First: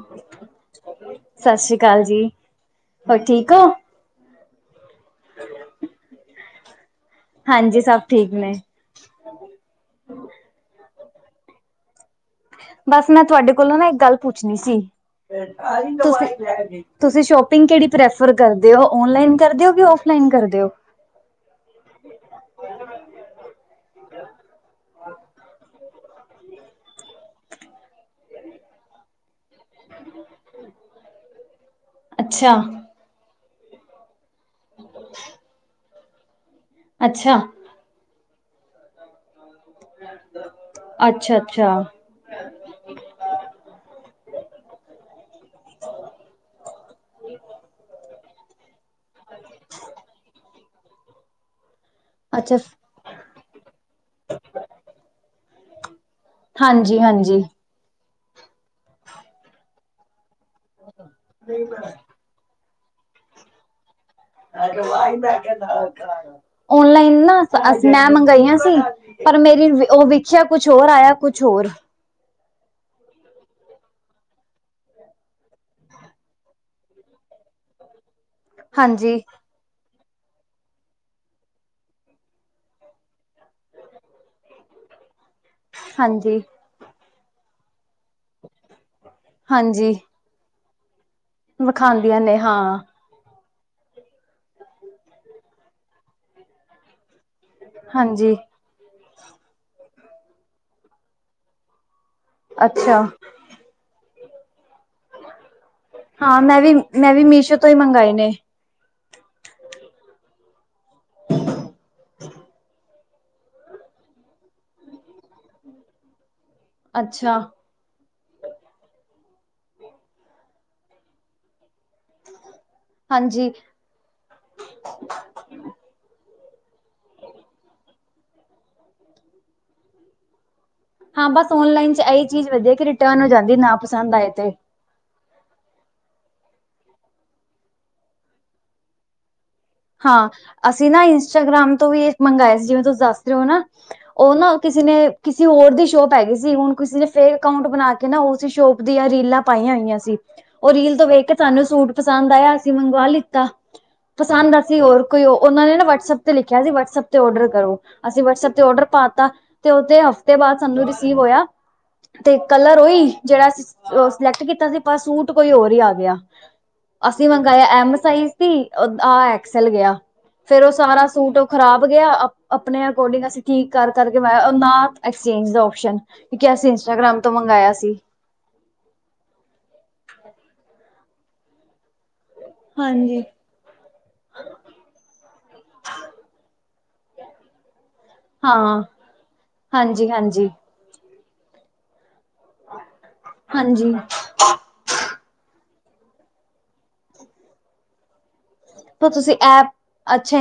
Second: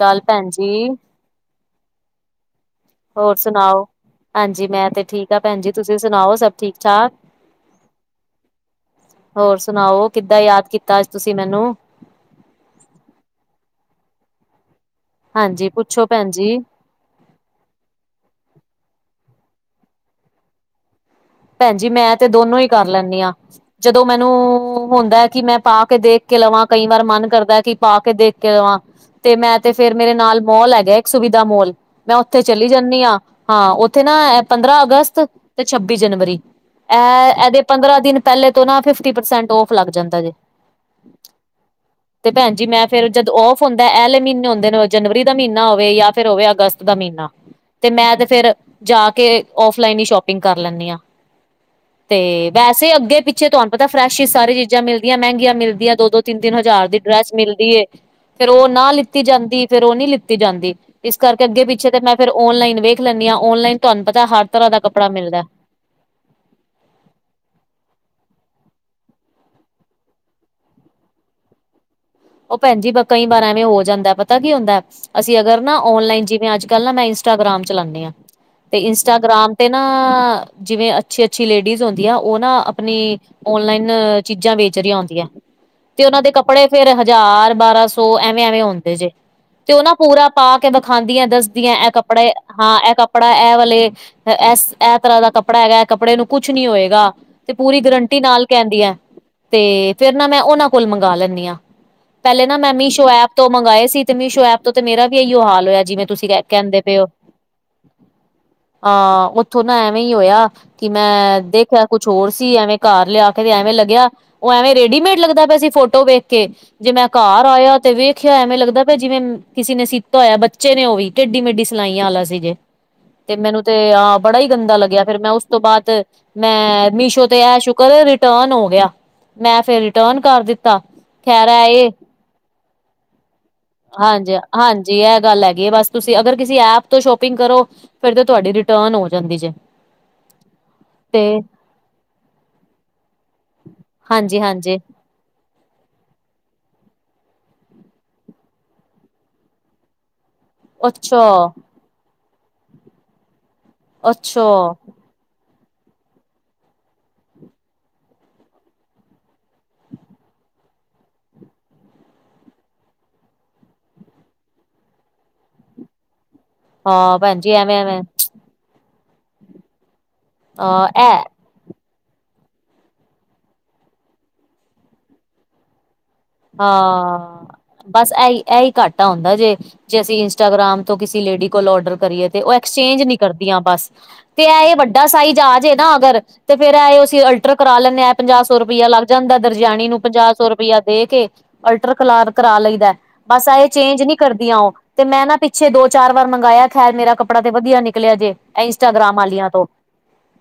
ਗੱਲ ਭੈਣ ਜੀ ਸਤਿ ਸ੍ਰੀ ਅਕਾਲ ਜੀ, ਹੋਰ ਠੀਕ ਹੋ? ਸੁਣਾਓ ਹਾਂਜੀ ਮੈਂ ਤੇ ਠੀਕ ਆਾਂ ਭੈਣ ਜ ਤੁਸੀਂ ਸੁਣਾਓ ਸਭ ਠੀਕ ਠਾਕ ਹਾਂਜੀ ਸਭ ਠੀਕ ਨੇ ਹੋਰ ਸੁਣਾਓ ਕਿੱਦਾਂ ਯਾਦ ਕੀਤਾ ਅੱਜ ਤੁਸੀਂ ਮੈਨੂੰ ਬਸ ਮੈਂ ਤੁਹਾਡੇ ਕੋਲੋਂ ਨਾ ਇੱਕ ਗੱਲ ਪੁੱਛਣੀ ਸੀ ਹਾਂਜੀ ਪੁੱਛੋ ਭੈਣ ਜੀ, ਤੁਸੀਂ ਸ਼ੋਪਿੰਗ ਕਿਹੜੀ ਪ੍ਰੈਫਰ ਕਰਦੇ ਹੋ ਓਨਲਾਈਨ ਕਰਦੇ ਹੋ ਕਿ ਫਲਾਈਨ ਕਰਦੇ ਹੋ ਭੈਣਜੀ ਮੈਂ ਤੇ ਦੋਨੋ ਹੀ ਕਰ ਲੈਂਦੀ ਹਾਂ ਜਦੋਂ ਮੈਨੂੰ ਹੁੰਦਾ ਕਿ ਮੈਂ ਪਾ ਕੇ ਦੇਖ ਕੇ ਲਵਾਂ ਕਈ ਵਾਰ ਮਨ ਕਰਦਾ ਕਿ ਪਾ ਕੇ ਦੇਖ ਕੇ ਲਵਾਂ ਤੇ ਮੈਂ ਤੇ ਫੇਰ ਮੇਰੇ ਨਾਲ ਮੋਲ ਹੈਗਾ ਇੱਕ ਸੁਵਿਧਾ ਮੋਲ ਮੈਂ ਉੱਥੇ ਅੱਛਾ, ਚਲੀ ਜਾਂਦੀ ਹਾਂ ਹਾਂ ਉੱਥੇ ਨਾ ਪੰਦਰਾਂ ਅਗਸਤ ਤੇ ਛੱਬੀ ਜਨਵਰੀ ਅੱਛਾ, ਇਹ ਇਹਦੇ ਪੰਦਰਾਂ ਦਿਨ ਪਹਿਲੇ ਤੋਂ ਨਾ ਫਿਫਟੀ ਪਰਸੈਂਟ ਔਫ ਲੱਗ ਜਾਂਦਾ ਜੇ ਅੱਛਾ, ਤੇ ਭੈਣ ਜੀ ਮੈਂ ਫਿਰ ਜਦੋਂ ਔਫ ਹੁੰਦਾ ਇਹਹਿਲੇ ਮਹੀਨੇ ਹੁੰਦੇ ਨੇ ਜਨਵਰੀ ਦਾ ਮਹੀਨਾ ਹੋਵੇ ਜਾਂ ਫਿਰ ਹੋਵੇ ਅਗਸਤ ਦਾ ਮਹੀਨਾ ਤੇ ਮੈਂ ਤੇ ਫਿਰ ਜਾ ਕੇ ਫਲਾਈਨ ਹੀ ਸ਼ੋਪਿੰਗ ਕਰ ਲੈਂਦੀ ਹਾਂ ਤੇ ਅੱਛਾ, ਅੱਛਾ। ਵੈਸੇ ਅੱਗੇ ਪਿੱਛੇ ਤੁਹਾਨੂੰ ਪਤਾ ਫਰੈਸ਼ ਹੀ ਸਾਰੇ ਚੀਜ਼ਾਂ ਮਿਲਦੀਆਂ ਮਹਿੰਗੀਆਂ ਮਿਲਦੀਆਂ ਦੋ ਦੋ ਤਿੰਨ ਤਿੰਨ ਹਜ਼ਾਰ ਹਾਂਜੀ, ਦੀ ਡਰੈਸ ਹਾਂਜੀ। ਮਿਲਦੀ ਏ ਫੇਰ ਉਹ ਨਾ ਲਿੱਤੀ ਜਾਂਦੀ ਫੇਰ ਉਹ ਨਹੀਂੀ ਲਿੱਤੀ ਜਾਂਦੀ ਇਸ ਕਰਕੇ ਅੱਗੇ ਪਿੱਛੇ ਤੇ ਮੈਂ ਫਿਰ ਔਨਲਾਈਨ ਵੇਖ ਲੈਂਦੀ ਹਾਂ ਔਨਲਾਈਨ ਤੁਹਾਨੂੰ ਪਤਾ ਹਰ ਤਰ੍ਹਾਂ ਦਾ ਕੱਪੜਾ ਮਿਲਦਾ ਓਨਲਾਈਨ ਨਾ ਮੈਂ ਮੰਗਾਈਆਂ ਸੀ ਪਰ ਮੇਰੀ ਉਹ ਵੇਖਿਆ ਕੁਛ ਹੋਰ ਆਇਆ ਕੁਛ ਹੋਰ ਉਹ ਭੈਣਜੀ ਬ ਕਈ ਬਾਰਾਂਵੇਂ ਹੋ ਜਾਂਦਾ ਪਤਾ ਕੀ ਹੁੰਦਾ ਅਸੀਂ ਅਗਰ ਨਾ ਓਨਲਾਈਨ ਜਿਵੇਂ ਅੱਜ ਕੱਲ੍ਹ ਨਾ ਮੈਂ ਇੰਸਟਾਗ੍ਰਾਮ ਚਲਾਉਾਨਦੇ ਆਾਂ ਤੇ ਹਾਂਜੀ, ਇੰਸਟਾਗ੍ਰਾਮ ਤੇ ਨਾ, ਜਿਵੇਂ ਅੱਛੀ-ਅੱਛੀ ਲੇਡੀਜ਼ ਹੁੰਦੀ ਆ ਉਹ ਨਾ ਆਪਣੀ ਔਨਲਾਈਨ ਚੀਜ਼ਾਂ ਵੇਚ ਰਹੀ ਆਉਂਦੀਆਂ ਤੇ ਉਹਨਾਂ ਦੇ ਹਾਂਜੀ, ਕੱਪੜੇ ਫੇਿਰ ਹਜ਼ਾਰ ਬਾਰਾਂ ਸੌ ਐਵੇਂ ਐਵੇਂ ਹੁੰਦੇ ਜੇ ਤੇ ਹਾਂਜੀ ਉਹਨਾਂ ਪੂਰਾ ਪਾ ਕੇ ਵਿਖਾਦੀਆਂ ਦੱਸਦੀਆਂ ਇਹ ਵਿਖਾਉਂਦੀਆਂ ਕੱਪੜੇ ਨੇ ਹਾਂ ਇਹ ਕੱਪੜੇ ਕੱਪੜਾ ਇਹ ਵਾਲੇ ਇਸ ਇਹ ਤਰ੍ਹਾਂ ਦਾ ਕੱਪੜਾ ਹੈਗਾ ਇਹ ਕੱਪੜੇ ਨੂੰ ਕੁਛ ਨੀ ਹੋਏਗਾ ਤੇ ਪੂਰੀ ਗਰੰਟੀ ਹਾਂਜੀ ਨਾਲ ਕਹਿੰਦੀ ਹੈ ਤੇ ਫਿਰ ਨਾ ਮੈਂ ਉਹਨਾਂ ਕੋਲ ਮੰਗਵਾ ਲੈਂਦੀ ਹਾਂ ਪਹਿਲੇ ਨਾ ਮੈਂ ਅੱਛਾ ਮੀਸ਼ੋ ਐਪ ਤੋਂ ਮੰਗਵਾਏ ਸੀ ਤੇ ਮੀਸ਼ੋ ਐਪ ਤੋਂ ਤੇ ਮੇਰਾ ਵੀ ਇਹੀੋ ਹਾਲ ਹੋਇਆ ਜਿਵੇਂ ਤੁਸੀਂ ਹਾਂ ਮੈਂ ਵੀ, ਕਹਿੰਦੇ ਪਏ ਹੋ ਮੈਂ ਵੀ ਮੀਸ਼ੋ ਤੋਂ ਈ ਮੰਗਾਏ ਨੇ। ਹਾਂ ਉੱਥੋਂ ਨਾ ਐਵੇਂ ਹੀ ਹੋਇਆ ਕਿ ਮੈਂ ਦੇਖਿਆ ਕੁਛ ਹੋਰ ਸੀ, ਐਵੇਂ ਘਰ ਲਿਆ ਕੇ ਤੇ ਐਵੇਂ ਲੱਗਿਆ ਉਹ ਐਵੇਂ ਰੇਡੀਮੇਡ ਲੱਗਦਾ ਪਿਆ ਸੀ ਫੋਟੋ ਵੇਖ ਕੇ, ਜੇ ਮੈਂ ਅੱਛਾ ਘਰ ਆਇਆ ਤੇ ਵੇਖ ਦੇਖਿਆ ਹੋਇਆ ਲੱਗਦਾ ਜਿਵੇਂ, ਕਿਸੇ ਨੇ ਸੀਤਾ ਹੋਇਆ ਬੱਚੇ ਨੇ ਉਹ ਵੀ, ਟੇਡੀ ਮੇਡੀ ਸਿਲਾਈਆਂ ਵਾਲਾ ਸੀ ਜੇ ਤੇ ਹਾਂਜੀ ਮੈਨੂੰ ਤੇ ਆਹ ਬੜਾ ਹੀ ਗੰਦਾ ਲੱਗਿਆ, ਫਿਰ ਮੈਂ ਉਸ ਤੋਂ ਬਾਅਦ ਮੈਂ ਮੀਸ਼ੋ ਤੇ ਐ ਸ਼ੁਕਰ ਏ, ਰਿਟਰਨ ਹੋ ਗਿਆ, ਮੈਂ ਫਿਰ ਰਿਟਰਨ ਕਰ ਦਿੱਤਾ ਹਾਂ ਖੈਰ ਬਸ ਇਹ ਔਨਲਾਈਨ ਚ' ਇਹੀ ਚੀਜ਼ ਵਧੀਆ ਕਿ ਰਿਟਰਨ ਹੋ ਜਾਂਦੀ ਨਾ ਪਸੰਦ ਆਏ ਹਾਂਜੀ- ਤੇ ਹਾਂਜੀ ਜੀ ਇਹ ਗੱਲ ਹੈਗੀ, ਬਸ ਤੁਸੀਂ ਅਗਰ ਕਿਸੀ ਐਪ ਤੋਂ ਸ਼ੋਪਿੰਗ ਕਰੋ, ਫਿਰ ਤੁਹਾਡੀ ਰਿਟਰਨ ਹੋ ਜਾਂਦੀ ਜੇ ਹਾਂ, ਅਸੀਂ ਨਾ ਤੇ ਇੰਸਟਾਗ੍ਰਾਮ ਤੋਂ ਵੀ ਮੰਗਵਾਏ ਸੀ, ਜਿਵੇਂ ਤੁਸੀਂ ਦੱਸ ਉਹ ਨਾ, ਉਹ ਹਾਂਜੀ ਨਾ, ਹਾਂਜੀ ਕਿਸੇ ਨੇ ਕਿਸੇ ਹੋਰ ਦੀ ਸ਼ੋਪ ਹੈਗੀ ਸੀ, ਹੁਣ ਕਿਸੇ ਨੇ ਫੇਕ ਅਕਾਊਂਟ ਬਣਾ ਕੇ ਨਾ, ਉਸ ਸ਼ੋਪ ਦੀਆਂ ਰੀਲਾਂ ਪਾਈਆਂ ਹੋਈਆਂ ਸੀ ਉਹ ਰੀਲ ਤੋਂ ਅੱਛਾ ਵੇਖ ਕੇ ਸਾਨੂੰ ਸੂਟ ਪਸੰਦ ਆਇਆ, ਅਸੀਂ ਮੰਗਵਾ ਲਿੱਤਾ, ਅੱਛਾ ਪਸੰਦ ਅਸੀਂ ਹੋਰ ਕੋਈ ਉਹ, ਉਹਨਾਂ ਨੇ ਨਾ ਵੱਟਸਐਪ ਤੇ ਲਿਖਿਆ ਸੀ, ਵਟਸਐਪ ਤੇ ਆਰਡਰ ਕਰੋ, ਅਸੀਂ ਵੱਟਸਐਪ ਤੇ ਆਰਡਰ ਪਾਤਾ ਤੇ ਉਹਦੇ ਹਫ਼ਤੇ ਬਾਅਦ ਸਾਨੂੰ ਰਿਸੀਵ ਹੋਇਆ ਤੇ ਕਲਰ ਉਹੀ, ਜਿਹੜਾ ਸਿਲੈਕਟ ਕੀਤਾ ਸੀ, ਪਰ ਸੂਟ ਕੋਈ ਹੋਰ ਹੀ ਆ ਗਿਆ ਹਾਂ ਅਸੀਂ ਭੈਣ ਜੀ ਮੰਗਵਾ ਐਵੇਂ ਐਮ ਐਵੇਂ ਸਾਈਜ਼ ਸੀ, ਆਹ ਐਕਸਲ ਗਿਆ, ਫਿਰ ਉਹ ਅ ਸਾਰਾ ਇਹ ਸੂਟ ਖਰਾਬ ਗਿਆ, ਆਪਣੇ ਅਕੋਰਡਿੰਗ ਅਸੀਂ ਠੀਕ ਕਰ ਕਰਕੇ ਲਾਇਆ, ਨਾ ਐਕਸਚੇਂਜ ਦਾ ਓਪਸ਼ਨ ਹਾਂ, ਬਸ ਆ ਇਹਹੀ ਘਾਟਾ ਹੁੰਦਾ ਜੇ, ਜੇ ਅਸੀਂ ਇੰਸਟਾਗ੍ਰਾਮ ਤੋਂ ਕਿਸੇ ਲੇਡੀ ਕੋਲ ਆਰਡਰ ਕਰੀਏ ਤੇ, ਉਹ ਐਕਸਚੇਂਜ ਨੀ ਹਾਂਜੀ ਕਰਦੀਆਂ ਬਸ, ਤੇ ਇਹ ਵੱਡਾ ਸਾਈਜ ਆ ਜਾਏ ਨਾ ਅਗਰ ਤੇ ਫੇਰ ਇਹ ਅਸੀਂ ਅਲਟਰ ਕਰਾ ਲੈਂਦੇ ਆ, ਪੰਜਾਹ ਸੌ ਹਾਂ ਰੁਪਇਆ ਲੱਗ ਜਾਂਦਾ ਦਰਜਿਆਣੀ ਨੂੰ ਹਾਂਜੀ ਪੰਜਾਹ ਸੌ ਹਾਂਜੀ ਰੁਪਇਆ ਦੇ ਕੇ, ਅਲਟਰ ਕਰਾ ਲਈਦਾ, ਬਸ ਇਹ ਹਾਂਜੀ ਚੇਂਜ ਨਹੀਂ ਕਰਦੀਆਂ, ਉਹ ਤੇ ਮੈਂ ਨਾ ਪਿੱਛੇ ਦੋ- ਚਾਰ ਵਾਰ ਮੰਗਾਇਆ ਖੈਰ ਮੇਰਾ ਕੱਪੜਾ ਤੇ ਵਧੀਆ ਨਿਕਲਿਆ ਜੇ ਤਾਂ ਇੰਸਟਾਗ੍ਰਾਮ ਤੁਸੀਂ ਵਾਲੀਆਂ ਤੋਂ, ਐਪ ਅੱਛਾ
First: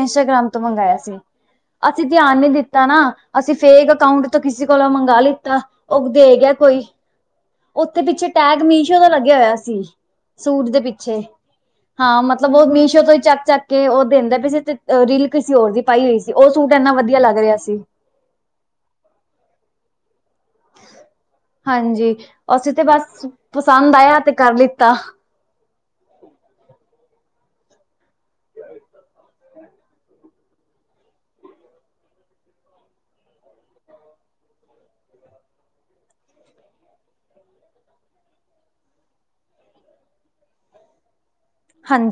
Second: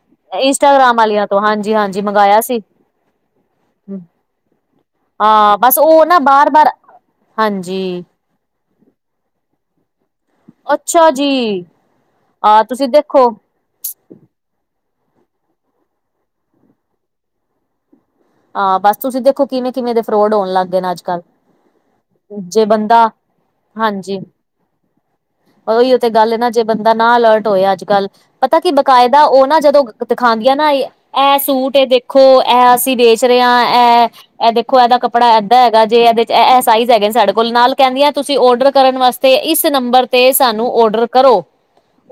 ਤੋਂ ਇੰਸਟਾਗ੍ਰਾਮ ਵਾਲੀਆਂ ਤੋਂ ਹਾਂਜੀ- ਹਾਂਜੀ ਮੰਗਾਇਆ ਸੀ ਤਾਂ ਨਾ, ਅਸੀਂ ਫੇਕ ਅਕਾਊਂਟ ਤੋਂ ਕਿਸੇ ਕੋਲ ਮੰਗ ਮੰਗਾ ਹਾਂ ਲਿੱਤਾ, ਬਸ ਉਹ ਨਾ ਦੇ ਬਾਰ ਗਿਆ ਬਾਰ ਕੋਈ, ਹਾਂਜੀ ਉੱਥੇ ਪਿੱਛੇ ਟੈਗ ਮੀਸ਼ੋ ਤੋਂ ਲੱਗਿਆ ਹੋਇਆ ਸੀ, ਸੂਟ ਦੇ ਅੱਛਾ ਪਿੱਛੇ, ਜੀ, ਹਾਂ ਮਤਲਬ ਆਹ ਉਹ ਤੁਸੀਂ ਮੀਸ਼ੋ ਤੋਂ ਹੀ ਦੇਖੋ ਚੱਕ ਕੇ ਉਹ ਦਿੰਦੇ ਪਏ ਸੀ, ਤੇ ਰੀਲ ਕਿਸੇ ਹੋਰ ਦੀ ਪਾਈ ਹੋਈ ਸੀ, ਉਹ ਸੂਟ ਇੰਨਾ ਵਧੀਆ ਲੱਗ ਰਿਹਾ ਸੀ ਹਾਂ ਬਸ, ਤੁਸੀਂ ਦੇਖੋ ਕਿਵੇਂ- ਕਿਵੇਂ ਦੇ ਫਰੋਡ ਹੋਣ ਲੱਗ ਗਏ ਨੇ ਅੱਜ-ਕੱਲ ਹਾਂਜੀ, ਜੇ ਅਸੀਂ ਤੇ ਬੰਦਾ ਬਸ ਪਸੰਦ ਆਇਆ, ਤੇ ਕਰ ਲਿੱਤਾ ਉਹੀ ਉੇ ਗੱਲ ਨਾ, ਜੇ ਬੰਦਾ ਨਾ ਅਲਰਟ ਹੋਇਆ ਅੱਜ- ਕੱਲ੍ਹ ਪਤਾ ਕੀ ਬਕਾਇਦਾ ਉਹ ਨਾ ਜਦੋਂ ਦਿਖਾਉਂਦੀਆਂ, ਨਾ ਇਹ ਸੂਟ ਇਹ ਦੇਖੋ ਇਹ ਅਸੀਂ ਦੇ ਦੂਸਰਿਆ ਹੈ [unintelligible] ਇਹ ਦੇਖੋ ਇਹਦਾ ਕੱਪੜਾ ਏਦਾਂ ਹੈਗਾ ਜੇ ਇਹਦੇ 'ਚ ਇਹ ਸਾਈਜ਼ ਹੈਗੇ ਸਾਡੇ ਕੋਲ, ਨਾਲ ਕਹਿੰਦੀਆਂ ਤੁਸੀਂ ਆਰਡਰ ਕਰਨ ਵਾਸਤੇ ਤੇ ਇਸ ਨੰਬਰ ਤੇ ਸਾਨੂੰ ਆਰਡਰ ਕਰੋ,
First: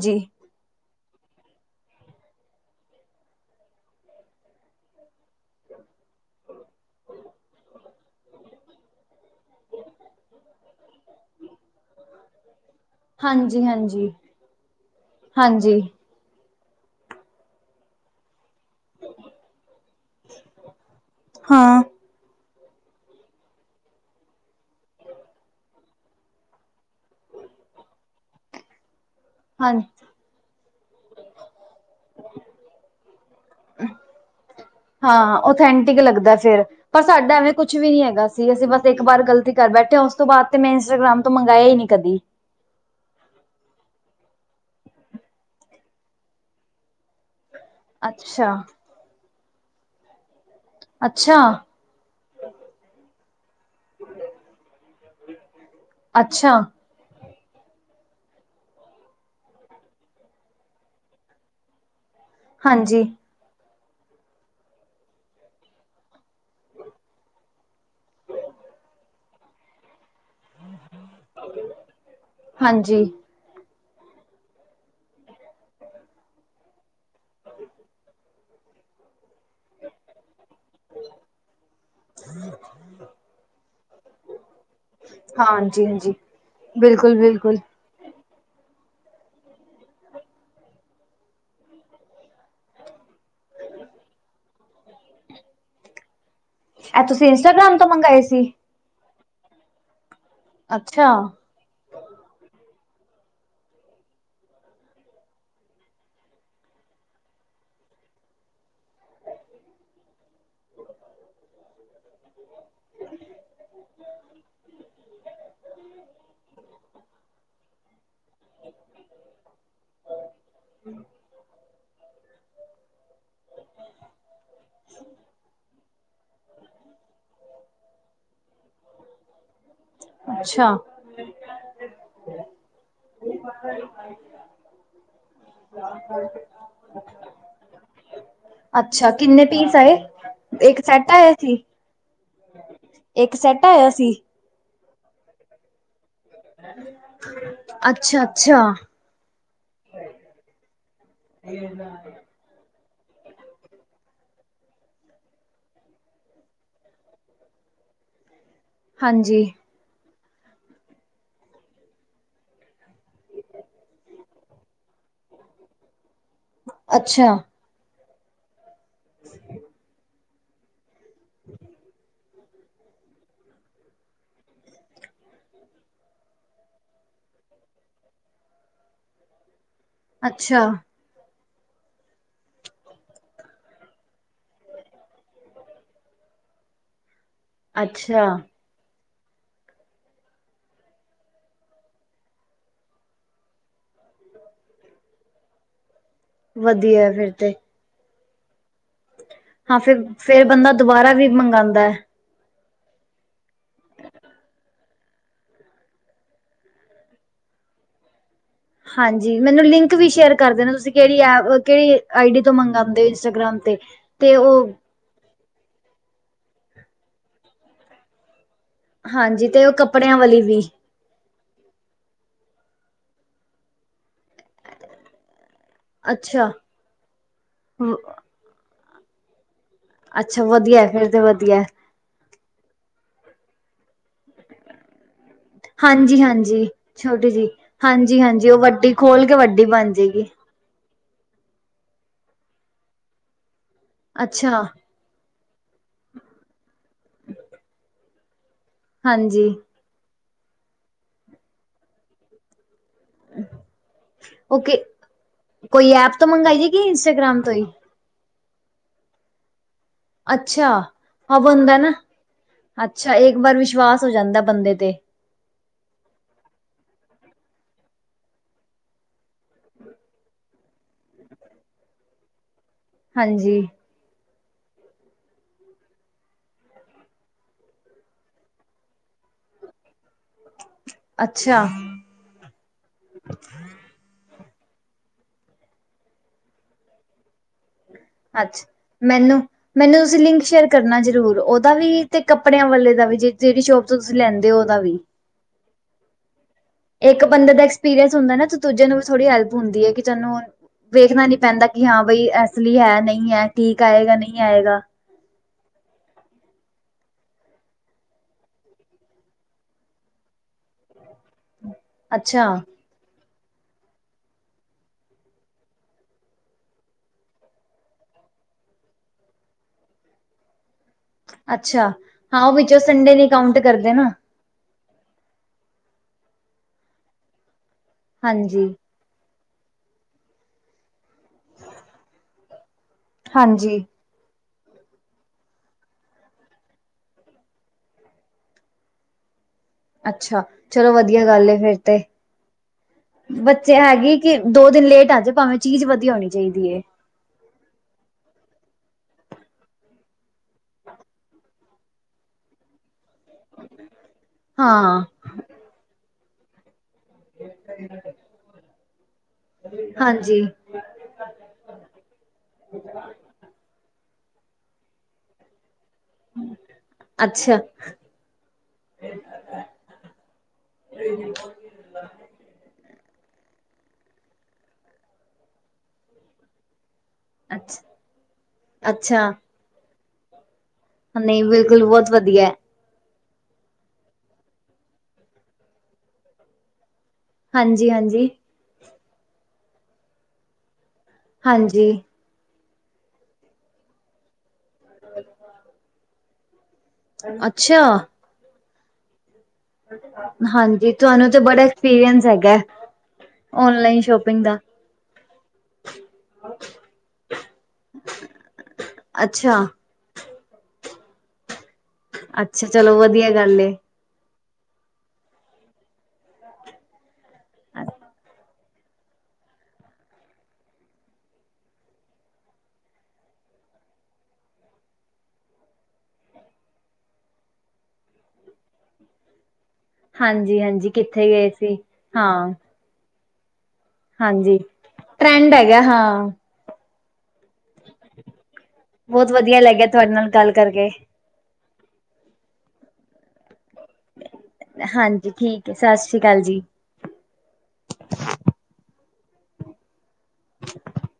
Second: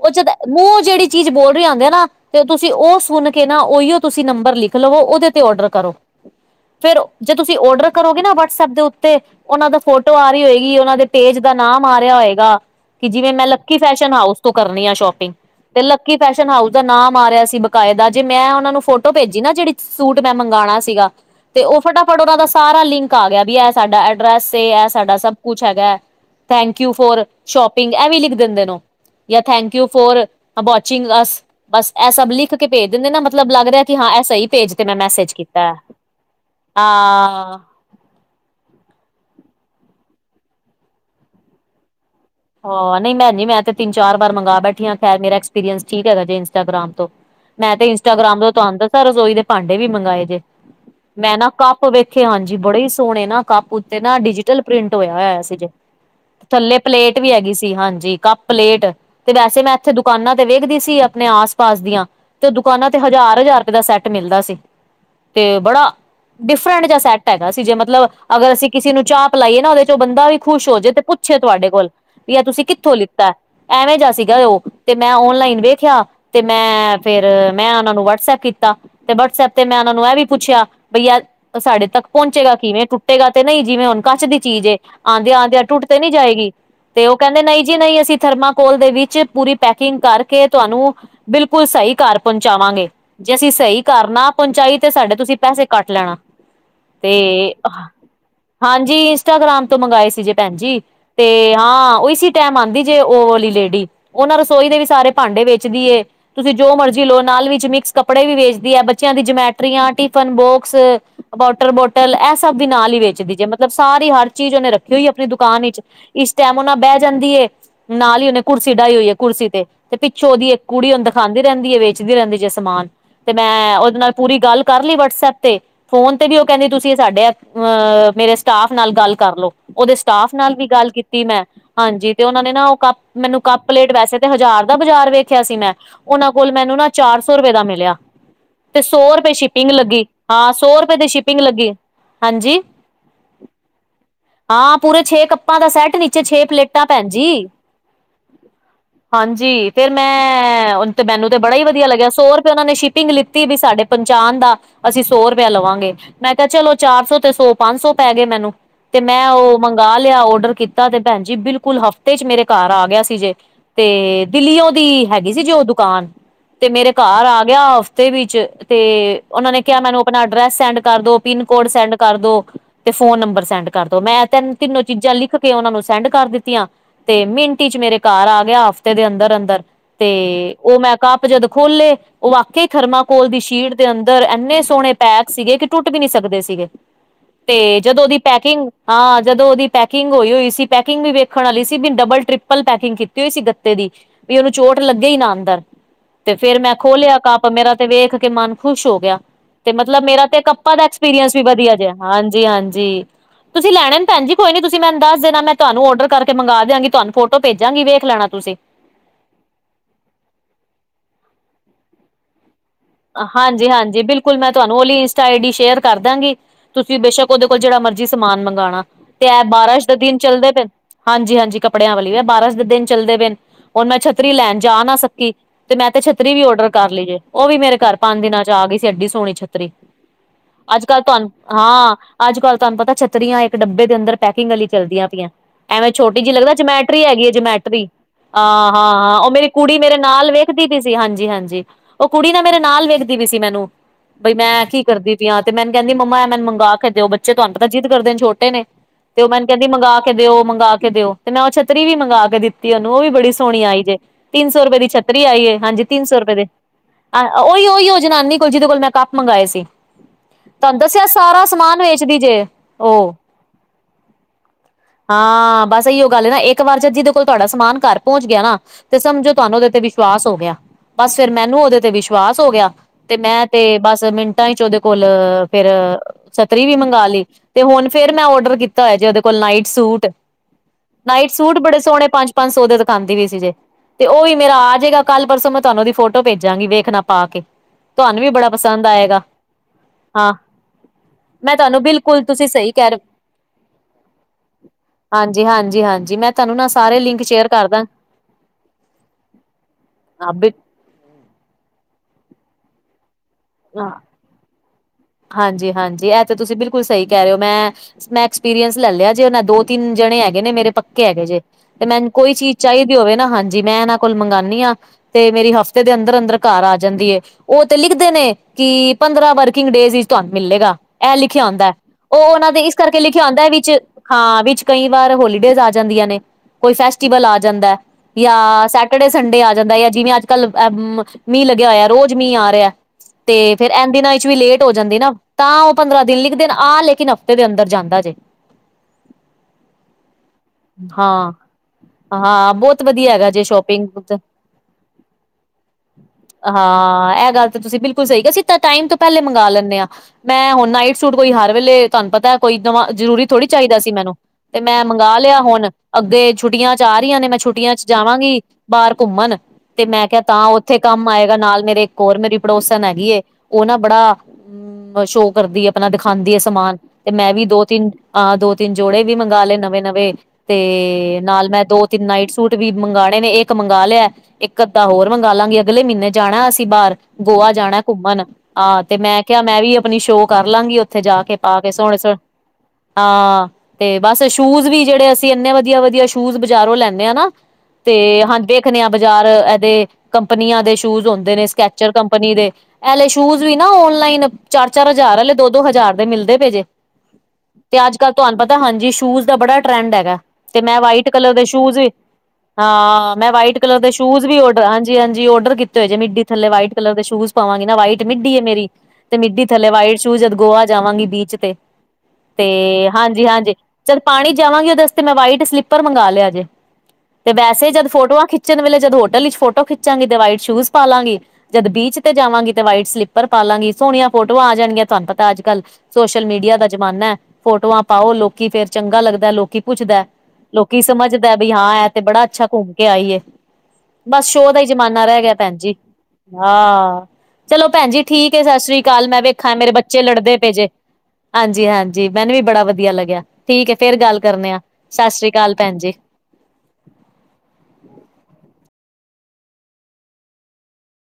ਉਹ ਜਦ ਮੂੰਹ ਜਿਹੜੀ ਚੀਜ਼ ਬੋਲ ਰਹੀ ਆਉਂਦੇ ਆ ਨਾ ਤੇ ਤੁਸੀਂ ਉਹ ਸੁਣ ਕੇ ਨਾ, ਉਹੀਓ ਤੁਸੀਂ ਨੰਬਰ ਲਿਖ ਲਵੋ, ਉਹਦੇ ਤੇ ਆਰਡਰ ਕਰੋ ਫਿਰ, ਜੇ ਤੁਸੀਂ ਆਰਡਰ ਕਰੋਗੇ ਨਾ ਵਟਸਐਪ ਦੇ ਉੱਤੇ ਉਹਨਾਂ ਦਾ ਫੋਟੋ ਆ ਰਹੀ ਹੋਏਗੀ, ਉਹਨਾਂ ਦੇ ਪੇਜ ਦਾ ਨਾਮ ਆ ਰਿਹਾ ਹੋਏਗਾ ਕਿ ਜਿਵੇਂ ਮੈਂ ਹਾਂਜੀ-ਹਾਂਜੀ, ਲੱਕੀ ਹਾਂਜੀ। ਫੈਸ਼ਨ ਹਾਊਸ ਤੋਂ ਕਰਨੀ ਆ ਸ਼ੋਪਿੰਗ, ਹਾਂਜੀ ਤੇ ਲ ਲੱਕੀ ਫੈਸ਼ਨ ਹਾਊਸ ਦਾ ਨਾਮ ਆ ਰਿਹਾ ਸੀ ਬਕਾਏ ਦਾ, ਜੇ ਮੈਂ ਉਹਨਾਂ ਨੂੰ ਫੋਟੋ ਭੇਜੀ ਨਾ ਜਿਹੜੀ ਸੂਟ ਮੈਂ ਮੰਗਵਾਉਣਾ ਸੀਗਾ ਤੇ ਉਹ ਹਾਂ। ਫਟ ਫਟਾਫਟ ਉਹਨਾਂ ਦਾ ਸਾਰਾ ਲਿੰਕ ਆ ਗਿਆ ਵੀ ਇਹ ਸਾਡਾ ਐਡਰਸ ਸਾਡਾ ਸਭ ਕੁੱਛ ਹੈਗਾ ਥੈਂਕ ਯੂ ਫੋਰ ਸ਼ੋਪਿੰਗ, ਇਹ ਵੀ ਲਿਖ ਦਿੰਦੇ ਨੇ ਯ ਥੈਂਕ ਹਾਂਜੀ। ਯੂ ਫੋਰ ਵੋਚਿੰਗ ਅਸ ਬਸ ਇਹ ਸਭ ਲਿਖ ਕੇ ਭੇਜ ਦਿੰਦੇ ਨਾ ਮਤਲਬ ਲੱਗ ਰਿਹਾ ਕਿ ਹਾਂ ਇਹ ਸਹੀ ਪੇਜ ਤੇ ਮੈਂ ਮੈਸੇਜ ਹਾਂ ਕੀਤਾ ਓਥੈਂਟਿਕ ਲੱਗਦਾ ਫਿਰ, ਪਰ ਸਾਡਾ ਐਵੇਂ ਹਾਂ ਕੁਛ ਕੁਛ ਵੀ ਨੀ ਹੈਗਾ ਸੀ, ਅਸੀਂ ਬਸ ਇੱਕ ਵਾਰ ਗਲਤੀ ਕਰ ਬੈਠਿਆ ਉਸ ਤੋਂ ਬਾਅਦ ਤੇ ਮੈਂ ਇੰਸਟਾਗ੍ਰਾਮ ਤੋਂ ਮੰਗਾਇਆ ਹੀ ਨੀ ਕਦੀ ਹਾਂ ਨਹੀਂ ਮੈਂ ਨੀ ਮੈਂ ਤੇ ਤਿੰਨ- ਚਾਰ ਵਾਰ ਮੰਗਵਾ ਬੈਠੀ ਹਾਂ, ਖੈ ਮੇਰਾ ਐਕਸਪੀਰੀਅੰਸ ਠੀਕ ਹੈਗਾ ਜੇ ਇੰਸਟਾਬਗ੍ਰਾਮ ਤੋਂ ਮੈਂ ਤੇ ਇੰਸਟਾਗ੍ਰਾਮ ਤੋਂ ਅੱਛਾ ਤੁਹਾਨੂੰ ਦੱਸਿਆ ਰਸੋਈ ਦੇ ਭਾਂਡੇ ਵੀ ਮੰਗਵਾਏ ਜ ਅੱਛਾ ਮੈਂ ਨਾ ਕਾਫੀ ਵੇਖੇ ਹਾਂਜੀ, ਬੜੇ ਹੀ ਸੋਹਣੇ ਨਾ ਕਪ ਉਤੇ ਨਾ ਡਿਜੀਟਲ ਪ੍ਰਿੰਟ ਹੋਇਆ ਹੋਇਆ ਸੀ ਜੇ ਅੱਛਾ ਥੱਲੇ ਪਲੇਟ ਵੀ ਹੈਗੀ ਸੀ, ਹਾਂਜੀ ਕੱਪ ਪਲੇਟ ਤੇ ਵੈਸੇ ਮੈਂ ਇੱਥੇ ਦੁਕਾਨਾਂ ਤੇ ਵੇਖਦੀ ਸੀ ਆਪਣੇ ਆਸ-ਪਾਸ ਦੀਆਂ, ਤੇ ਦੁਕਾਨਾਂ ਤੇ ਹਾਂਜੀ ਹਜ਼ਾਰ-ਹਜ਼ਾਰ ਰੁਪਏ ਦਾ ਸੈੱਟ ਸੈਟ ਮਿਲਦਾ ਸੀ, ਤੇ ਬੜਾ ਡਿਫਰੈਂਟ ਜਾ ਸੈੱਟ ਹੈਗਾ ਸੀ ਜੇ ਮਤਲਬ ਅਗਰ ਅਸੀਂ ਕਿਸੇ ਨੂੰ ਚਾਹ ਪਿਲਾਈਏ ਨਾ ਉਹਦੇ ਚੋਂ ਬੰਦਾ ਵੀ ਖੁਸ਼ ਹੋ ਜੇ ਤੇ ਪੁੱਛੇ ਤੁਹਾਡੇ ਕੋਲ, ਵੀ ਐ ਤੁਸੀਂ ਕਿੱਥੋਂ ਹਾਂਜੀ ਲਿੱਤਾ। ਐਵੇਂ ਜਿਹਾ ਸੀਗਾ ਉਹ, ਤੇ ਮੈਂ ਓਨਲਾਈਨ ਵੇਖਿਆ ਤੇ ਮੈਂ ਫੇਰ ਮੈਂ ਉਹਨਾਂ ਨੂੰ ਵਟਸਐਪ ਕੀਤਾ ਤੇ ਵਟਸਐਪ ਤੇ ਮੈਂ ਉਹਨਾਂ ਨੂੰ ਇਹ ਵੀ ਪੁੱਛਿਆ ਬਈ ਸਾਡੇ ਤੱਕ ਪਹੁੰਚੇਗਾ ਕਿਵੇਂ ਟੁੱਟੇਗਾ ਤੇ ਨਹੀਂ ਜਿਵੇਂ ਹੁਣ ਕੱਚ ਦੀ ਚੀਜ਼ ਏ। ਆਂਦਿਆ-ਆਂਦਿਆ ਹਾਂਜੀ ਟੁੱਟ ਤੇ ਨੀ ਹਾਂਜੀ ਜਾਏਗੀ ਤੇ ਉਹ ਬਿਲਕੁਲ ਕਹਿੰਦੇ ਬਿਲਕੁਲ ਨਹੀਂ ਜੀ ਨਹੀਂ ਅਸੀਂ ਥਰਮਾ ਕੋਲ ਦੇ ਵਿੱਚ ਪੂਰੀ ਪੈਕਿੰਗ ਕਰਕੇ ਤੁਹਾਨੂੰ ਬਿਲਕੁਲ ਸਹੀ ਘਰ ਪਹੁੰਚਾਵਾਂਗੇ। ਜੇ ਅਸੀਂ ਸਹੀ ਘਰ ਨਾ ਪਹੁੰਚਾਈ ਤੇ ਸਾਡੇ ਤੁਸੀਂ ਪੈਸੇ ਕੱਟ ਲੈਣਾ। ਇਹ ਤੁਸੀਂ ਤੇ, ਇੰਸਟਾਗ੍ਰਾਮ ਤੋਂ ਮੰਗਵਾਏ ਸੀ ਹਾਂਜੀ ਇੰਸਟਾਗ੍ਰਾਮ ਤੋਂ ਮੰਗਵਾਏ ਸੀ ਜੇ। ਭੈਣ ਜੀ, ਅੱਛਾ ਤੇ ਹਾਂ ਉਹੀ ਸੀ ਟੈਮ ਆਦੀ ਜੇ ਉਹ ਵਾਲੀ ਲੇਡੀ ਉਹਨਾਂ ਰਸੋਈ ਦੇ ਵੀ ਸਾਰੇ ਭਾਂਡੇ ਵੇਚਦੀ ਏ। ਤੁਸੀਂ ਜੋ ਮਰਜੀ ਲਓ ਨਾਲ ਵਿਚ ਮਿਕਸ ਕੱਪੜੇ ਵੀ ਵੇਚਦੀ ਆ ਬੱਚਿਆਂ ਦੀ ਜਮੈਟਰੀਆਂ, ਟਿਫਨ ਬੋਕਸ ਵਾਟਰ ਬੋਟਲ ਇਹ ਸਭ ਦੀ ਨਾਲ ਹੀ ਵੇਚਦੀ ਜੇ ਮਤਲਬ ਸਾਰੀ ਹਰ ਚੀਜ਼ ਉਹਨੇ ਰੱਖੀ ਹੋਈ ਆਪਣੀ ਦੁਕਾਨ ਵਿੱਚ। ਇਸ ਟਾਈਮ ਉਹਨਾ ਬਹਿ ਜਾਂਦੀ ਏ, ਨਾਲ ਹੀ ਉਹਨੇ ਕੁਰਸੀ ਡਾਈ ਹੋਈ ਕੁਰਸੀ ਤੇ। ਤੇ ਪਿੱਛੋਂ ਉਹਦੀ ਇੱਕ ਕੁੜੀ ਉਹਨੂੰ ਦਿਖਾਦੀ ਰਹਿੰਦੀ ਏ ਵੇਚਦੀ ਰਹਿੰਦੀ ਜੇ ਸਮਾਨ। ਤੇ ਮੈਂ ਉਹਦੇ ਨਾਲ ਪੂਰੀ ਗੱਲ ਕਰ ਲਈ ਵਟਸਐਪ ਤੇ। ਫੋਨ ਤੇ ਵੀ ਉਹ ਕਹਿੰਦੀ ਤੁਸੀਂ ਇਹ ਸਾਡੇ ਅ ਮੇਰੇ ਸਟਾਫ ਨਾਲ ਗੱਲ ਕਰਲੋ, ਉਹਦੇ ਸਟਾਫ ਨਾਲ ਵੀ ਅੱਛਾ ਗੱਲ ਕੀ ਤੀ ਮੈਂ, ਹਾਂਜੀ ਤੇ ਉਹਨਾਂ ਨੇ ਨਾ ਉਹ ਕੱਪ ਮੈਨੂੰ ਕੱਪ ਪਲੇਟ ਵੈਸੇ ਤੇ ਹਜ਼ਾਰ ਦਾ ਬਾਜ਼ਾਰ ਵੇਖ ਵੇਖਿਆ ਸੀ ਮੈਂ ਉਹਨਾਂ ਕੋਲ ਮੈਨੂੰ ਨਾ ਚਾਰ ਸੌ ਰੁਪਏ ਦਾ ਮਿਲਿਆ। ਤੇ ਸੌ ਅੱਛਾ ਰੁਪਏ ਕਿੰਨੇ ਸ਼ਿਪਿੰਗ ਪੀਸ ਆਏ ਲੱਗੀ, ਹਾਂ ਸੌ ਇੱਕ ਰੁਪਏ ਤੇ ਸੈਟ ਆਇਆ ਸ਼ਿਪਿੰਗ ਸੀ ਲੱਗੀ। ਹਾਂਜੀ ਇੱਕ ਸੈਟ ਆਇਆ ਸੀ? ਹਾਂ ਪੂਰੇ ਛੇ ਕੱਪਾਂ ਦਾ ਸੈਟ ਨੀਚੇ ਛੇ ਪਲੇਟਾਂ ਭੈਣ ਜੀ। ਅੱਛਾ ਅੱਛਾ ਹਾਂਜੀ ਫੇਰ ਮੈਂ ਤੇ ਮੈਨੂੰ ਤੇ ਬੜਾ ਹੀ ਵਧੀਆ ਲੱਗਿਆ ਸੌ ਰੁਪਏ ਉਹਨਾਂ ਨੇ ਸ਼ੀ ਪਿੰਗ ਲਿੱਤੀ ਵੀ ਸਾਡੇ ਪਚਾਣ ਦਾ ਅਸੀਂ ਸੌ ਰੁਪਇਆ ਲਵਾਂਗੇ। ਮੈਂ ਕਿਹਾ ਚਲੋ ਚਾਰ ਸੌ ਤੇ ਸੌ ਪੰਜ ਸੌ ਪੈ ਗਏ ਮੈਨੂੰ, ਤੇ ਮੈਂ ਹਾਂਜੀ ਉਹ ਮੰਗਵਾ ਲਿਆ ਔਡਰ ਕੀ ਤਾ ਤੇ ਭੈਣ ਜੀ ਬਿਲਕੁਲ ਹਫ਼ਤੇ 'ਚ ਮੇਰੇ ਘਰ ਆ ਗਿਆ ਸੀ ਜੇ ਤੇ ਦਿੱਲੀ ਉਹਦੀ ਹੈਗੀ ਸੀ ਜੋ ਦੁਕਾਨ, ਤੇ ਮੇਰੇ ਘਰ ਅੱਛਾ ਆ ਗਿਆ ਹਫ਼ਤੇ ਵਿੱਚ। ਤੇ ਉਹ ਨੇ ਕਿਹਾ ਮੈਨੂੰ ਆਪਣਾ ਅਡਰੈਸ ਸੈਂਡ ਕਰ ਦੋ ਪਿੰਨ ਕੋਡ ਸੈਂਡ ਕਰ ਦੋ ਤੇ ਫੋਨ ਨੰਬਰ ਸੈਂਡ ਕਰ ਦੋ ਮੈਂ ਤੈਨੂੰ ਤਿੰਨੋ ਚੀਜ਼ਾਂ ਲਿਖ ਕੇ ਉਹਨਾਂ ਨੂੰ ਸੈਂਡ ਕਰ ਦਿੱਤੀਆਂ, ਤੇ ਮਿੰਟੀ 'ਚ ਮੇਰੇ ਘਰ ਆ ਗਿਆ ਹਫ਼ਤੇ ਦੇ ਅੰਦਰ-ਅੰਦਰ। ਤੇ ਅੱਛਾ ਉਹ ਮੈਂ ਕੱਪ ਜਦੋਂ ਖੋਲੇ ਉਹ ਵਾਕਿਆ ਈ ਥਰਮਾਕੋਲ ਦੀ ਸ਼ੀਟ ਦੇ ਅੰਦਰ ਇੰਨੇ ਸੋਹਣੇ ਪੈਕ ਸੀਗੇ ਕਿ ਟੁੱਟ ਵੀ ਨੀ ਸਕਦੇ ਸੀਗੇ। ਤੇ ਜਦੋਂ ਉਹਦੀ ਅੱਛਾ ਪੈਕਿੰਗ ਹਾਂ ਜਦੋਂ ਉਹਦੀ ਪੈਕਿੰਗ ਹੋਈ ਹੋਈ ਸੀ ਪੈਕਿੰਗ ਵੀ ਵੇਖਣ ਵਾਲੀ ਸੀ ਵੀ ਡਬਲ ਟ੍ਰਿਪਲ ਪੈਕਿੰਗ ਕੀਤੀ ਹੋਈ ਸੀ ਗੱਤੇ ਦੀ। ਵੀ ਉਹਨੂੰ ਚੋਟ ਲੱਗੇ ਹੀ ਨਾ ਅੰਦਰ, ਤੇ ਫੇਰ ਮੈਂ ਖੋ ਵਧੀਆ ਲਿਆ ਫਿਰ ਕੱਪ ਮੇਰਾ ਤੇ ਵੇਖ ਕੇ ਮਨ ਖੁਸ਼ ਹੋ ਗਿਆ, ਤੇ ਹਾਂ ਫਿਰ ਮਤਲਬ ਮੇਰਾ ਤੇ ਫੇਰ ਬੰਦਾ ਕੱਪਾ ਦਾ ਦੁਬਾਰਾ ਐਕਸਪੀਰੀਅੰਸ ਵੀ ਵਧੀਆ ਮੰਗਾਂਦਾ ਐ। ਗਿਆ ਹਾਂਜੀ-ਹਾਂਜੀ। ਜੀ, ਤੁਸੀਂ ਲੈਣੇ ਭੈਣਜੀ ਕੋਈ ਨੀ ਤੁਸੀਂ ਮੈਨੂੰ ਦੱਸ ਦੇਣਾ ਮੈਂ ਤੁਹਾਨੂੰ ਔਡਰ ਕਰਕੇ ਮੰਗਵਾ ਦਿਆਂਗੀ ਤੁਹਾਨੂੰ ਫੋਟੋ ਭੇਜਾਂਗੀ ਵੇਖ ਲੈਣਾ ਤੁਸੀਂ। ਹਾਂਜੀ ਮੈਨੂੰ ਲਿੰਕ ਵੀ ਸ਼ੇਅਰ ਕਰ ਦੇਣਾ ਤੁਸੀਂ ਕਿਹੜੀ ਐਪ ਕਿਹੜੀ ਆਈ ਡੀ ਤੋਂ ਮੰਗਾ ਹਾਂਜੀ-ਹਾਂਜੀ ਬਿਲਕੁਲ ਮੈਂ ਤੁਹਾਨੂੰ ਉਹ ਵਾਲੀ ਆਈ ਡੀ ਸ਼ੇਅਰ ਕਰ ਦਾਂਗੀ, ਤੁਸੀਂ ਬੇਸ਼ੱਕ ਉਹਦੇ ਕੋਲ ਜਿਹੜਾ ਮਰਜ਼ੀ ਸਮਾਨ ਮੰਗਾਣਾ। ਤੇ ਐ ਹਾਂਜੀ ਉਹ ਬਾਰਾਂਸ਼ ਦਾ ਕੱਪੜਿਆਂ ਦਿਨ ਵਾਲੀ ਚੱਲਦੇ ਵੀ ਪਏ ਹਾਂਜੀ-ਹਾਂਜੀ ਕੱਪੜਿਆਂ ਵਾਲੀ ਹੈ ਬਾਰਿਸ਼ ਦੇ ਦਿਨ ਚੱਲਦੇ ਪਏ ਨੇ, ਹੁਣ ਮੈਂ ਛੱਤਰੀ ਲੈਣ ਜਾ ਨਾ ਸਕੀ। ਤੇ ਮੈਂ ਤੇ ਛੱਤਰੀ ਵੀ ਅੱਛਾ। ਔਡਰ ਕਰ ਲਈ ਜੇ ਉਹ ਵੀ ਮੇਰੇ ਘਰ ਪੰਜ ਦਿਨਾਂ ਚ ਆ ਗਈ ਸੀ ਐਡੀ ਸੋਹਣੀ ਛੱਤਰੀ। ਅੱਛਾ ਵਧੀਆ ਅੱਜਕੱਲ੍ਹ ਫੇਰ ਤੇ ਤੁਹਾਨੂੰ ਵਧੀਆ ਹਾਂ ਅੱਜਕੱਲ੍ਹ ਤੁਹਾਨੂੰ ਪਤਾ ਛਤਰੀਆਂ ਇੱਕ ਡੱਬੇ ਦੇ ਅੰਦਰ ਪੈਕਿੰਗ ਵਾਲੀ ਚੱਲਦੀਆਂ ਪਈਆਂ। ਐਵੇਂ ਛੋਟੀ ਜਿਹੀ ਲੱਗਦਾ ਹਾਂਜੀ-ਹਾਂਜੀ ਜਮੈਟਰੀ ਹੈਗੀ ਹੈ ਛੋਟੀ ਜੀ ਜਮੈਟਰੀ, ਹਾਂਜੀ-ਹਾਂਜੀ ਉਹ ਆਹ ਹਾਂ ਵੱਡੀ ਹਾਂ ਖੋਲ ਉਹ ਕੇ ਮੇਰੀ ਵੱਡੀ ਕੁੜੀ ਬਣ ਮੇਰੇ ਜੇਗੀ। ਨਾਲ ਵੇਖ ਵੇਖਦੀ ਵੀ ਸੀ ਹਾਂਜੀ-ਹਾਂਜੀ ਉਹ ਕੁੜੀ ਨਾ ਮੇਰੇ ਨਾਲ ਵੇਖਦੀ ਵੀ ਸੀ ਮੈਨੂੰ ਬਈ ਅੱਛਾ ਮੈਂ ਕੀ ਕਰਦੀ ਤੇ ਮੈਨ ਕਹਿੰਦੀ ਮੰਮਾ ਇਹ ਮੈਨ ਮੰਗਾਂ ਕੇ ਦਿਓ ਬੱਚੇ ਤੁਹਾਨੂੰ ਪਤਾ ਜਿੱਦ ਕਰਦੇ ਨੇ ਛੋਟੇ ਨੇ ਤੇ ਉਹ ਹਾਂਜੀ ਮੈਨ ਕਹਿੰਦੀ ਮੰਗਾ ਕੇ ਦਿਓ ਮੰਗਾ ਕੇ ਦਿਓ ਤੇ ਮੈਂ ਉਹ ਛੱਤਰੀ ਵੀ ਮੰਗਾ ਕੇ ਦਿੱਤ ਤੇ ਉਹਨੂੰ ਉਹ ਵੀ ਬੜੀ ਸੋਹਣੀ ਆਈ ਜੇ ਤਿੰਨ ਸੌ ਰੁਪਏ ਓਕੇ ਦੀ ਛੱਤਰੀ ਆਈ ਏ ਹਾਂਜੀ ਕੋਈ ਤਿੰਨ ਐਪ ਸੌ ਤੋਂ ਰੁਪਏ ਦੇ ਮੰਗਾਈਏ ਕਿ ਇੰਸਟਾਗ੍ਰਾਮ ਤੋਂ ਹੀ ਓਈਓ-ਓਈਓ ਜਨਾਨੀ ਕੋਲ ਜਿਹਦੇ ਕੋਲ ਮੈਂ ਕੱਪ ਮੰਗਾਏ ਸੀ। ਅੱਛਾ ਤੁਹਾਨੂੰ ਦੱਸਿਆ ਹਾ ਸਾਰਾ ਬੰਦਾ ਸਮਾਨ ਨਾ ਵੇਚਦੀ ਜੇ ਅੱਛਾ ਉਹ ਇੱਕ ਵਾਰ ਵਿਸ਼ਵਾਸ ਹੋ ਜਾਂਦਾ ਬੰਦੇ ਤੇ। ਹਾਂ ਬਸ ਇਹੀਓ ਗੱਲ ਨਾ ਇੱਕ ਵਾਰ ਜ ਜਿਹਦੇ ਕੋਲ ਤੁਹਾਡਾ ਸਮਾਨ ਘਰ ਪਹੁੰਚ ਗਿਆ ਨਾ ਤੇ ਸਮਝੋ ਤੁਹਾਨੂੰ ਉਹਦੇ ਤੇ ਵਿਸ਼ਵਾਸ ਹੋ ਗਿਆ ਬਸ ਫੇਰ ਮੈਨੂੰ ਉਹਦੇ ਤੇ ਵਿਸ਼ਵਾਸ ਹੋ ਗਿਆ ਤੇ ਮੈਂ ਤੇ ਹਾਂਜੀ। ਬਸ ਮਿੰਟਾਂ ਚ ਉਹਦੇ ਕੋਲ ਫੇਰ ਛਤਰੀ ਵੀ ਮੰਗਾ ਲੀ ਤੇ ਹੁਣ ਫੇਰ ਮੈਂ ਓਡਰ ਕੀਤਾ ਹੋਇਆ ਜੇ ਉਹਦੇ ਕੋਲ ਨਾਈਟ ਸੂਟ। ਨਾਈਟ ਸੂਟ ਅੱਛਾ, ਬੜੇ ਸੋਹਣੇ ਪੰਜ ਪੰਜ ਸੌ ਦੇ ਦੁਕਾਨਂਦੀ ਪੀ ਸੀ ਜੇ ਤੇ ਉਹ ਵੀ ਮੇਰਾ ਆ ਜਾਏਗਾ ਕੱਲ ਪਰਸੋਂ ਮੈਂ ਤੁਹਾਨੂੰ ਉਹਦੀ ਫੋਟੋ ਭੇ ਪੇਜਾਂਗੀ ਦੇਖਣਾ ਪਾ ਕੇ। ਤੁਹਾਨੂੰ ਵੀ ਬੜਾ ਅੱਛ ਪਸੰਦ ਆਏਗਾ। ਮੈਨੂੰ ਮੈਨੂੰ ਤੁਸੀਂ ਹਾਂ ਲਿੰਕ ਸ਼ੇਅਰ ਕਰਨਾ ਜ਼ਰੂਰ ਮੈਂ ਓਦਾ ਤੁਹਾਨੂੰ ਵੀ ਤੇ ਬਿਲਕੁਲ ਤੁਸੀਂ ਕੱਪੜਿਆਂ ਸਹੀ ਕਹਿ ਵਾਲੇ ਰਹੇ ਦਾ ਵੀ ਜ ਜੇੜੀ ਸ਼ੋਪ ਤੁਸੀ ਲੈਂਦੇ ਹੋ ਉਹਦਾ ਵੀ। ਹਾਂਜੀ-ਹਾਂਜੀ, ਹਾਂਜੀ ਮੈਂ ਤੁਹਾਨੂੰ ਨਾ ਸ ਇੱਕ ਬੰਦੇ ਦਾ ਐਕਸਪੀਰੀਅੰਸ ਹੁੰਦਾ ਨਾ ਤੇ ਦੂਜੇ ਨੂੰ ਵੀ ਥੋੜੀ ਹੈਲਪ ਹੁੰਦੀ ਹੈ ਕਿ ਚਨੂ ਕਰਦਾ ਵੇਖਣਾ ਨੀ ਪੈਂਦਾ ਕੀ ਹਾਂ ਬਈ ਏਹ ਅਸਲੀ ਹੈ ਨਈ ਐ ਠੀਕ ਆਏਗਾ ਨਈ ਆਏਗਾ। ਹਾਂਜੀ-ਹਾਂਜੀ ਇਹ ਤਾਂ ਤੁਸੀਂ ਬਿਲਕੁਲ ਸਹੀ ਕਹਿ ਰਹੇ ਹੋ ਮੈਂ ਮੈਂ ਐਕਸਪੀਰੀਅੰਸ ਲੈ ਲਿਆ ਜੇ ਉਹ ਦੋ ਤਿੰਨ ਜਣੇ ਹੈਗੇ ਨੇ ਮੇਰੇ ਪੱਕੇ ਹੈਗੇ ਜੇ ਤੇ ਮੈਨੂੰ ਕੋਈ ਅੱਛਾ, ਚੀਜ਼ ਚਾਹੀ ਦੀ ਹੋਵੇ ਨਾ ਹਾਂਜੀ ਮੈਂ ਇਹਨਾਂ ਕੋਲ ਮੰਗਾਨੀ ਹਾਂ। ਤੇ ਮੇਰੀ ਹਫ਼ਤੇ ਦੇ ਅੰਦਰ-ਅੰਦਰ ਘਰ ਆ ਜਾਂਦੀ ਏ ਉਹ ਤੇ ਲਿਖਦੇ ਨੇ ਕਿ ਪੰਦਰਾਂ ਵਰਕਿੰਗ ਡੇਜ਼ ਵਿੱਚ ਤੁਹਾਨੂੰ ਮਿਲੇਗਾ। ਐ ਲਿਖਿਆ ਹੁੰਦਾ ਅੱਛਾ ਓ ਹਾਂ ਓਨਾਂ ਉਹ ਦੇ ਇਸ ਵਿੱਚੋਂ ਕਰਕੇ ਸੰਡੇ ਲਿਖਿਆ ਨੀ ਆਂਦਾ ਕਾਊਂਟ ਵਿੱਚ ਕਰਦੇ ਨਾ। ਹਾਂ ਵਿੱਚ ਕਈ ਵਾਰ ਹੋਲੀਡੇਜ਼ ਆ ਜਾਂਦੀਆਂ ਨੇ ਕੋਈ ਫੈਸਟੀਵਲ ਆ ਜਾਂਦਾ ਯਾ ਹਾਂਜੀ, ਸ ੜੇ ਸੰਡੇ ਆ ਜਾਂਦਾ ਯਾ ਜਿਵੇਂ ਅੱਜ ਕਲ ਅ ਮੀਹ ਲਗਿਆ ਹੋਇਆ ਰੋਜ਼ ਮੀਂਹ ਆ ਰਿਹਾ। ਤੇ ਫੇਰ ਹਾਂਜੀ ਐਨ ਦਿਨਾਂ ਵਿੱਚ ਵੀ ਲੇਟ ਹੋ ਜਾਂਦੀ ਨਾ। ਤਾਂ ਓ ਪੰਦਰਾਂ ਦਿਨ ਲਿਖਦੇ ਨੇ ਆ ਲੇਕਿਨ ਹਫ਼ਤੇ ਦੇ ਅੰਦਰ ਜਾਂਦਾ ਜੇ। ਅੱਛਾ ਚਲੋ ਵਧੀਆ ਹਾਂ, ਗੱਲ ਏ ਫੇਰ ਤੇ। ਹਾਂ ਬੋਹਤ ਵਧੀਆ ਹੈਗਾ ਜੇ ਬੱਚੇ ਸ਼ੋਪਿੰਗ ਹੈਗੀ ਦੋ ਦਿਨ ਲੇਟ ਆ ਜੇ ਭਾਵੇਂ ਚੀਜ਼ ਵਧੀਆ ਹੋਣੀ ਚਾਹੀਦੀ। ਏ। ਹਾਂ ਐ ਗੱਲ ਤੁਸੀ ਬਿਲਕੁਲ ਸਈ ਕਿਆ ਅਸੀ ਤਾ ਟਾਈਮ ਤੋਂ ਪੈਲੇ ਮੰਗਾ ਲੈਨੇ ਆ। ਮੈਂ ਹੁਣ ਨਾਈਟ ਸੂਟ ਕੋਈ ਹਰ ਵੇਲੇ ਤੁਹਾਨੂੰ ਪਤਾ ਕੋਈ ਨਵਾ ਜ਼ਰੂਰੀ ਥੋੜ੍ਹੀ ਚਾਹੀਦਾ ਸੀ ਮੈਨੂੰ ਤੇ ਮੈਂ ਹਾਂ, ਮੰਗਵਾ ਲਿਆ ਹੁਣ ਅੱਗੇ ਛੁੱਟੀਆ ਚ ਆ ਰਹੀਆਂ ਨੇ ਮੈਂ ਛੁੱਟੀਆ ਚ ਜਾਵਾਂਗੀ ਬਾਰ ਘੁੰਮਣ ਤੇ ਮੈਂ ਕਿਹਾ ਹਾਂਜੀ ਤਾ ਉੱਥੇ ਕੰਮ ਆਏਗਾ ਨਾਲ ਮੇਰੇ ਇੱਕ ਹੋਰ ਮੇਰੀ ਪੜੋਸ ਸਨ ਹੈਗੀ ਏ ਉਹ ਨਾ ਬੜਾ ਸ਼ੋ ਕਰਦੀ ਏ। ਆਪਣਾ ਦਿਖਾਂਦੀ ਐ ਸਮਾਨ ਤੇ ਮੈਂ ਵੀ ਅੱਛਾ, ਦੋ-ਤਿੰਨ ਆ ਦੋ-ਤਿੰਨ ਜੋੜੇ ਵੀ ਮੰਗਵਾ ਲਏ ਨਵੇਂ-ਨਵੇਂ। ਤੇ ਨਾਲ ਮੈਂ ਦੋ-ਤਿੰਨ ਨਾਈਟ ਸੂਟ ਵੀ ਮੰਗਾਣੇ ਨੇ ਇੱਕ ਮੰਗਵਾ ਲਿਆ। ਇੱਕ-ਅੱਧਾ ਹੋਰ ਮੰਗਾ ਲਾਂਗੇ ਅਗਲੇ ਮਹੀਨੇ ਜਾਣਾ ਅਸੀਂ ਬਾਰ। ਗੋਆ ਅੱਛ ਜਾਣਾ ਘੁੰਮਣ ਆ ਤੇ ਮੈਂ ਅੱਛਾ, ਕਿਹਾ ਮੈਂ ਵੀ ਆਪਣੀ ਸ਼ੋਅ ਕਰ ਲਾਂਗੀ। ਉੱਥੇ ਜਾ ਕੇ ਨਹੀਂ ਪਾ ਕੇ ਬਿਲਕੁਲ ਸੋਣੇ ਬਹੁਤ ਸੋ ਵਧੀਆ ਹੈ। ਹਾਂ ਤੇ ਬਸ ਸ਼ੂਜ ਵੀ ਜਿਹੜੇ ਅਸੀਂ ਇੰਨੇ ਵਧੀਆ-ਵਧੀਆ ਸ਼ੂਜ ਬਜ਼ਾਰੋ ਲੈਨੇ ਹਾਂ ਨਾ ਤੇ ਹਾਂਜੀ-ਹਾਂਜੀ, ਹਾਂ ਦੇਖਦੇ ਆ ਬਾਜ਼ਾਰ ਇਹਦੇ ਕੰਪਨੀਆਂ ਦੇ ਸ਼ੂਜ ਹੁੰਦੇ ਨੇ ਹਾਂਜੀ, ਸਕੈਚਰ ਕੰ ਪਨੀ ਦੇ ਐਲੇ ਸ਼ੂਜ ਵੀ ਨਾ ਓਨਲਾਈਨ ਚਾਰ-ਚਾਰ ਹਜ਼ਾਰ ਆਲੇ ਦੋ-ਦੋ ਹਜ਼ਾਰ ਦੇ ਮਿਲਦੇ ਪਏ ਜੇ। ਹਾਂਜੀ ਤੇ ਅੱਛਾ। ਅੱਜ-ਕੱਲ ਤੁਹਾਨੂੰ ਪਤਾ ਹਾਂਜੀ ਸ਼ੂਜ ਦਾ ਬੜਾ ਟ੍ਰੇਂਡ ਹੈਗਾ ਤੇ ਮੈਂ ਹਾਂਜੀ, ਵਾਈਟ ਤੁਹਾਨੂੰ ਕਲਰ ਤੇ ਦੇ ਬੜਾ ਸ਼ੂਜ ਵੀ ਐਕਸਪੀਰੀਅੰਸ ਹੈਗਾ ਹਾਂ ਮੈਂ ਵਾਈਟ ਕਲਰ ਦੇ ਔਨਲਾਈਨ ਸ਼ੂਜ ਵੀ ਸ਼ੋਪਿੰਗ ਦਾ। ਓਡਰ ਹਾਂਜ ਹਾਂਜੀ-ਹਾਂਜੀ ਔਡਰ ਕੀਤੇ ਹੋ ਜੇ ਮਿੱਟੀ ਥੱਲੇ ਵਾਈਟ ਕਲਰ ਦੇ ਸ਼ੂਜ ਪਾਵਾਂਗੇ ਨਾ ਵਾਈਟ ਮਿੱਢਈ ਹੈ ਮੇਰੀ ਤੇ ਮਿੱਢਡੀ ਅੱਛਾ, ਥੱਲੇ ਵਾਈਟ ਸ਼ੂਜ ਜਦ ਗੋਆ ਜਾਵਾਂਗੀ ਬੀਚ ਤੇ, ਅੱਛਾ ਤੇ ਚਲੋ ਹਾਂਜੀ ਵਧੀਆ ਹਾਂਜੀ। ਗੱਲ ਏ। ਜਦ ਪਾਣੀ ਜਾਵਾਂਗੇ ਓਦੇ ਸਤੇ ਮੈਂ ਵਾਈਟ ਸਲੀਪਰ ਮੰਗਾ ਲਿਆ ਜੇ, ਤੇ ਵੈਸੇ ਜਦ ਫੋਟੋਆਂ ਖਿ ਖਿਚਨ ਵੇਲੇ ਜਦੋਂ ਹੋਟਲ ਵਿੱਚ ਫੋਟੋ ਖਿੱਚਾਂਗੇ, ਤੇ ਵਾਈਟ ਸ਼ੂਜ ਪਾ ਲਾਂਗੀ। ਜਦ ਬੀਚ ਤੇ ਜਾਵਾਂਗੀ ਤੇ ਵਾਈਟ ਸਲੀਪਰ ਪਾ ਲਾਂਗੀ, ਸੋਹਣੀਆਂ ਫੋਟੋਆਂ ਆ ਜਾਣਗੀਆਂ। ਤੁਹਾਨੂੰ ਪਤਾ ਅੱਜ ਕੱਲ੍ਹ ਸੋਸ਼ਲ ਮੀਡੀਆ ਦਾ ਜ਼ਮਾਨਾ ਐ, ਫੋਟੋਆਂ ਪਾਓ ਲੋਕੀ ਫੇਰ ਚੰਗਾ ਲੱਗਦਾ ਲੋਕੀ ਪੁੱਛਦਾ, ਲੋਕੀ ਹਾਂਜੀ-ਹਾਂਜੀ, ਕਿੱਥੇ ਸਮਝਦਾ ਗਏ ਬਈ ਹਾਂ ਸੀ? ਐ ਤੇ, ਬੜਾ ਅੱਛਾ ਹਾਂ, ਘੁੰਮ ਕੇ, ਆਈਏ ਬਸ ਸ਼ੋਅ ਹਾਂਜੀ। ਦਾ ਹੀ ਜ਼ਮਾਨਾ ਰਹਿ ਗਿਆ, ਟਰੈਂਡ ਭੈਣ ਜੀ। ਹੈਗਾ ਹਾਂ- ਹਾਂ, ਚਲੋ ਭੈਣ ਜੀ ਠੀਕ ਹੈ ਸਤਿ ਸ੍ਰੀ ਅਕਾਲ ਮੈਂ ਬਹੁਤ ਵੇਖਾਂ ਵਧੀਆ ਮੇਰੇ ਲੱਗਿਆ ਬੱਚੇ ਤੁਹਾਡੇ ਨਾਲ ਲੜਦੇ ਪਏ ਗੱਲ ਜੇ। ਕਰਕੇ। ਹਾਂਜੀ ਹਾਂਜੀ, ਮੈਨੂੰ ਵੀ ਬੜਾ ਵਧੀਆ ਲੱਗੇਆ। ਠੀਕ ਐ ਫੇਰ ਗੱਲ ਕਰਨੇ ਆ, ਸਤਿ ਸ੍ਰੀ ਅਕਾਲ ਭੈਣ ਜੀ। ਸੀ ਕਾਲ ਜੀ। [unintelligible]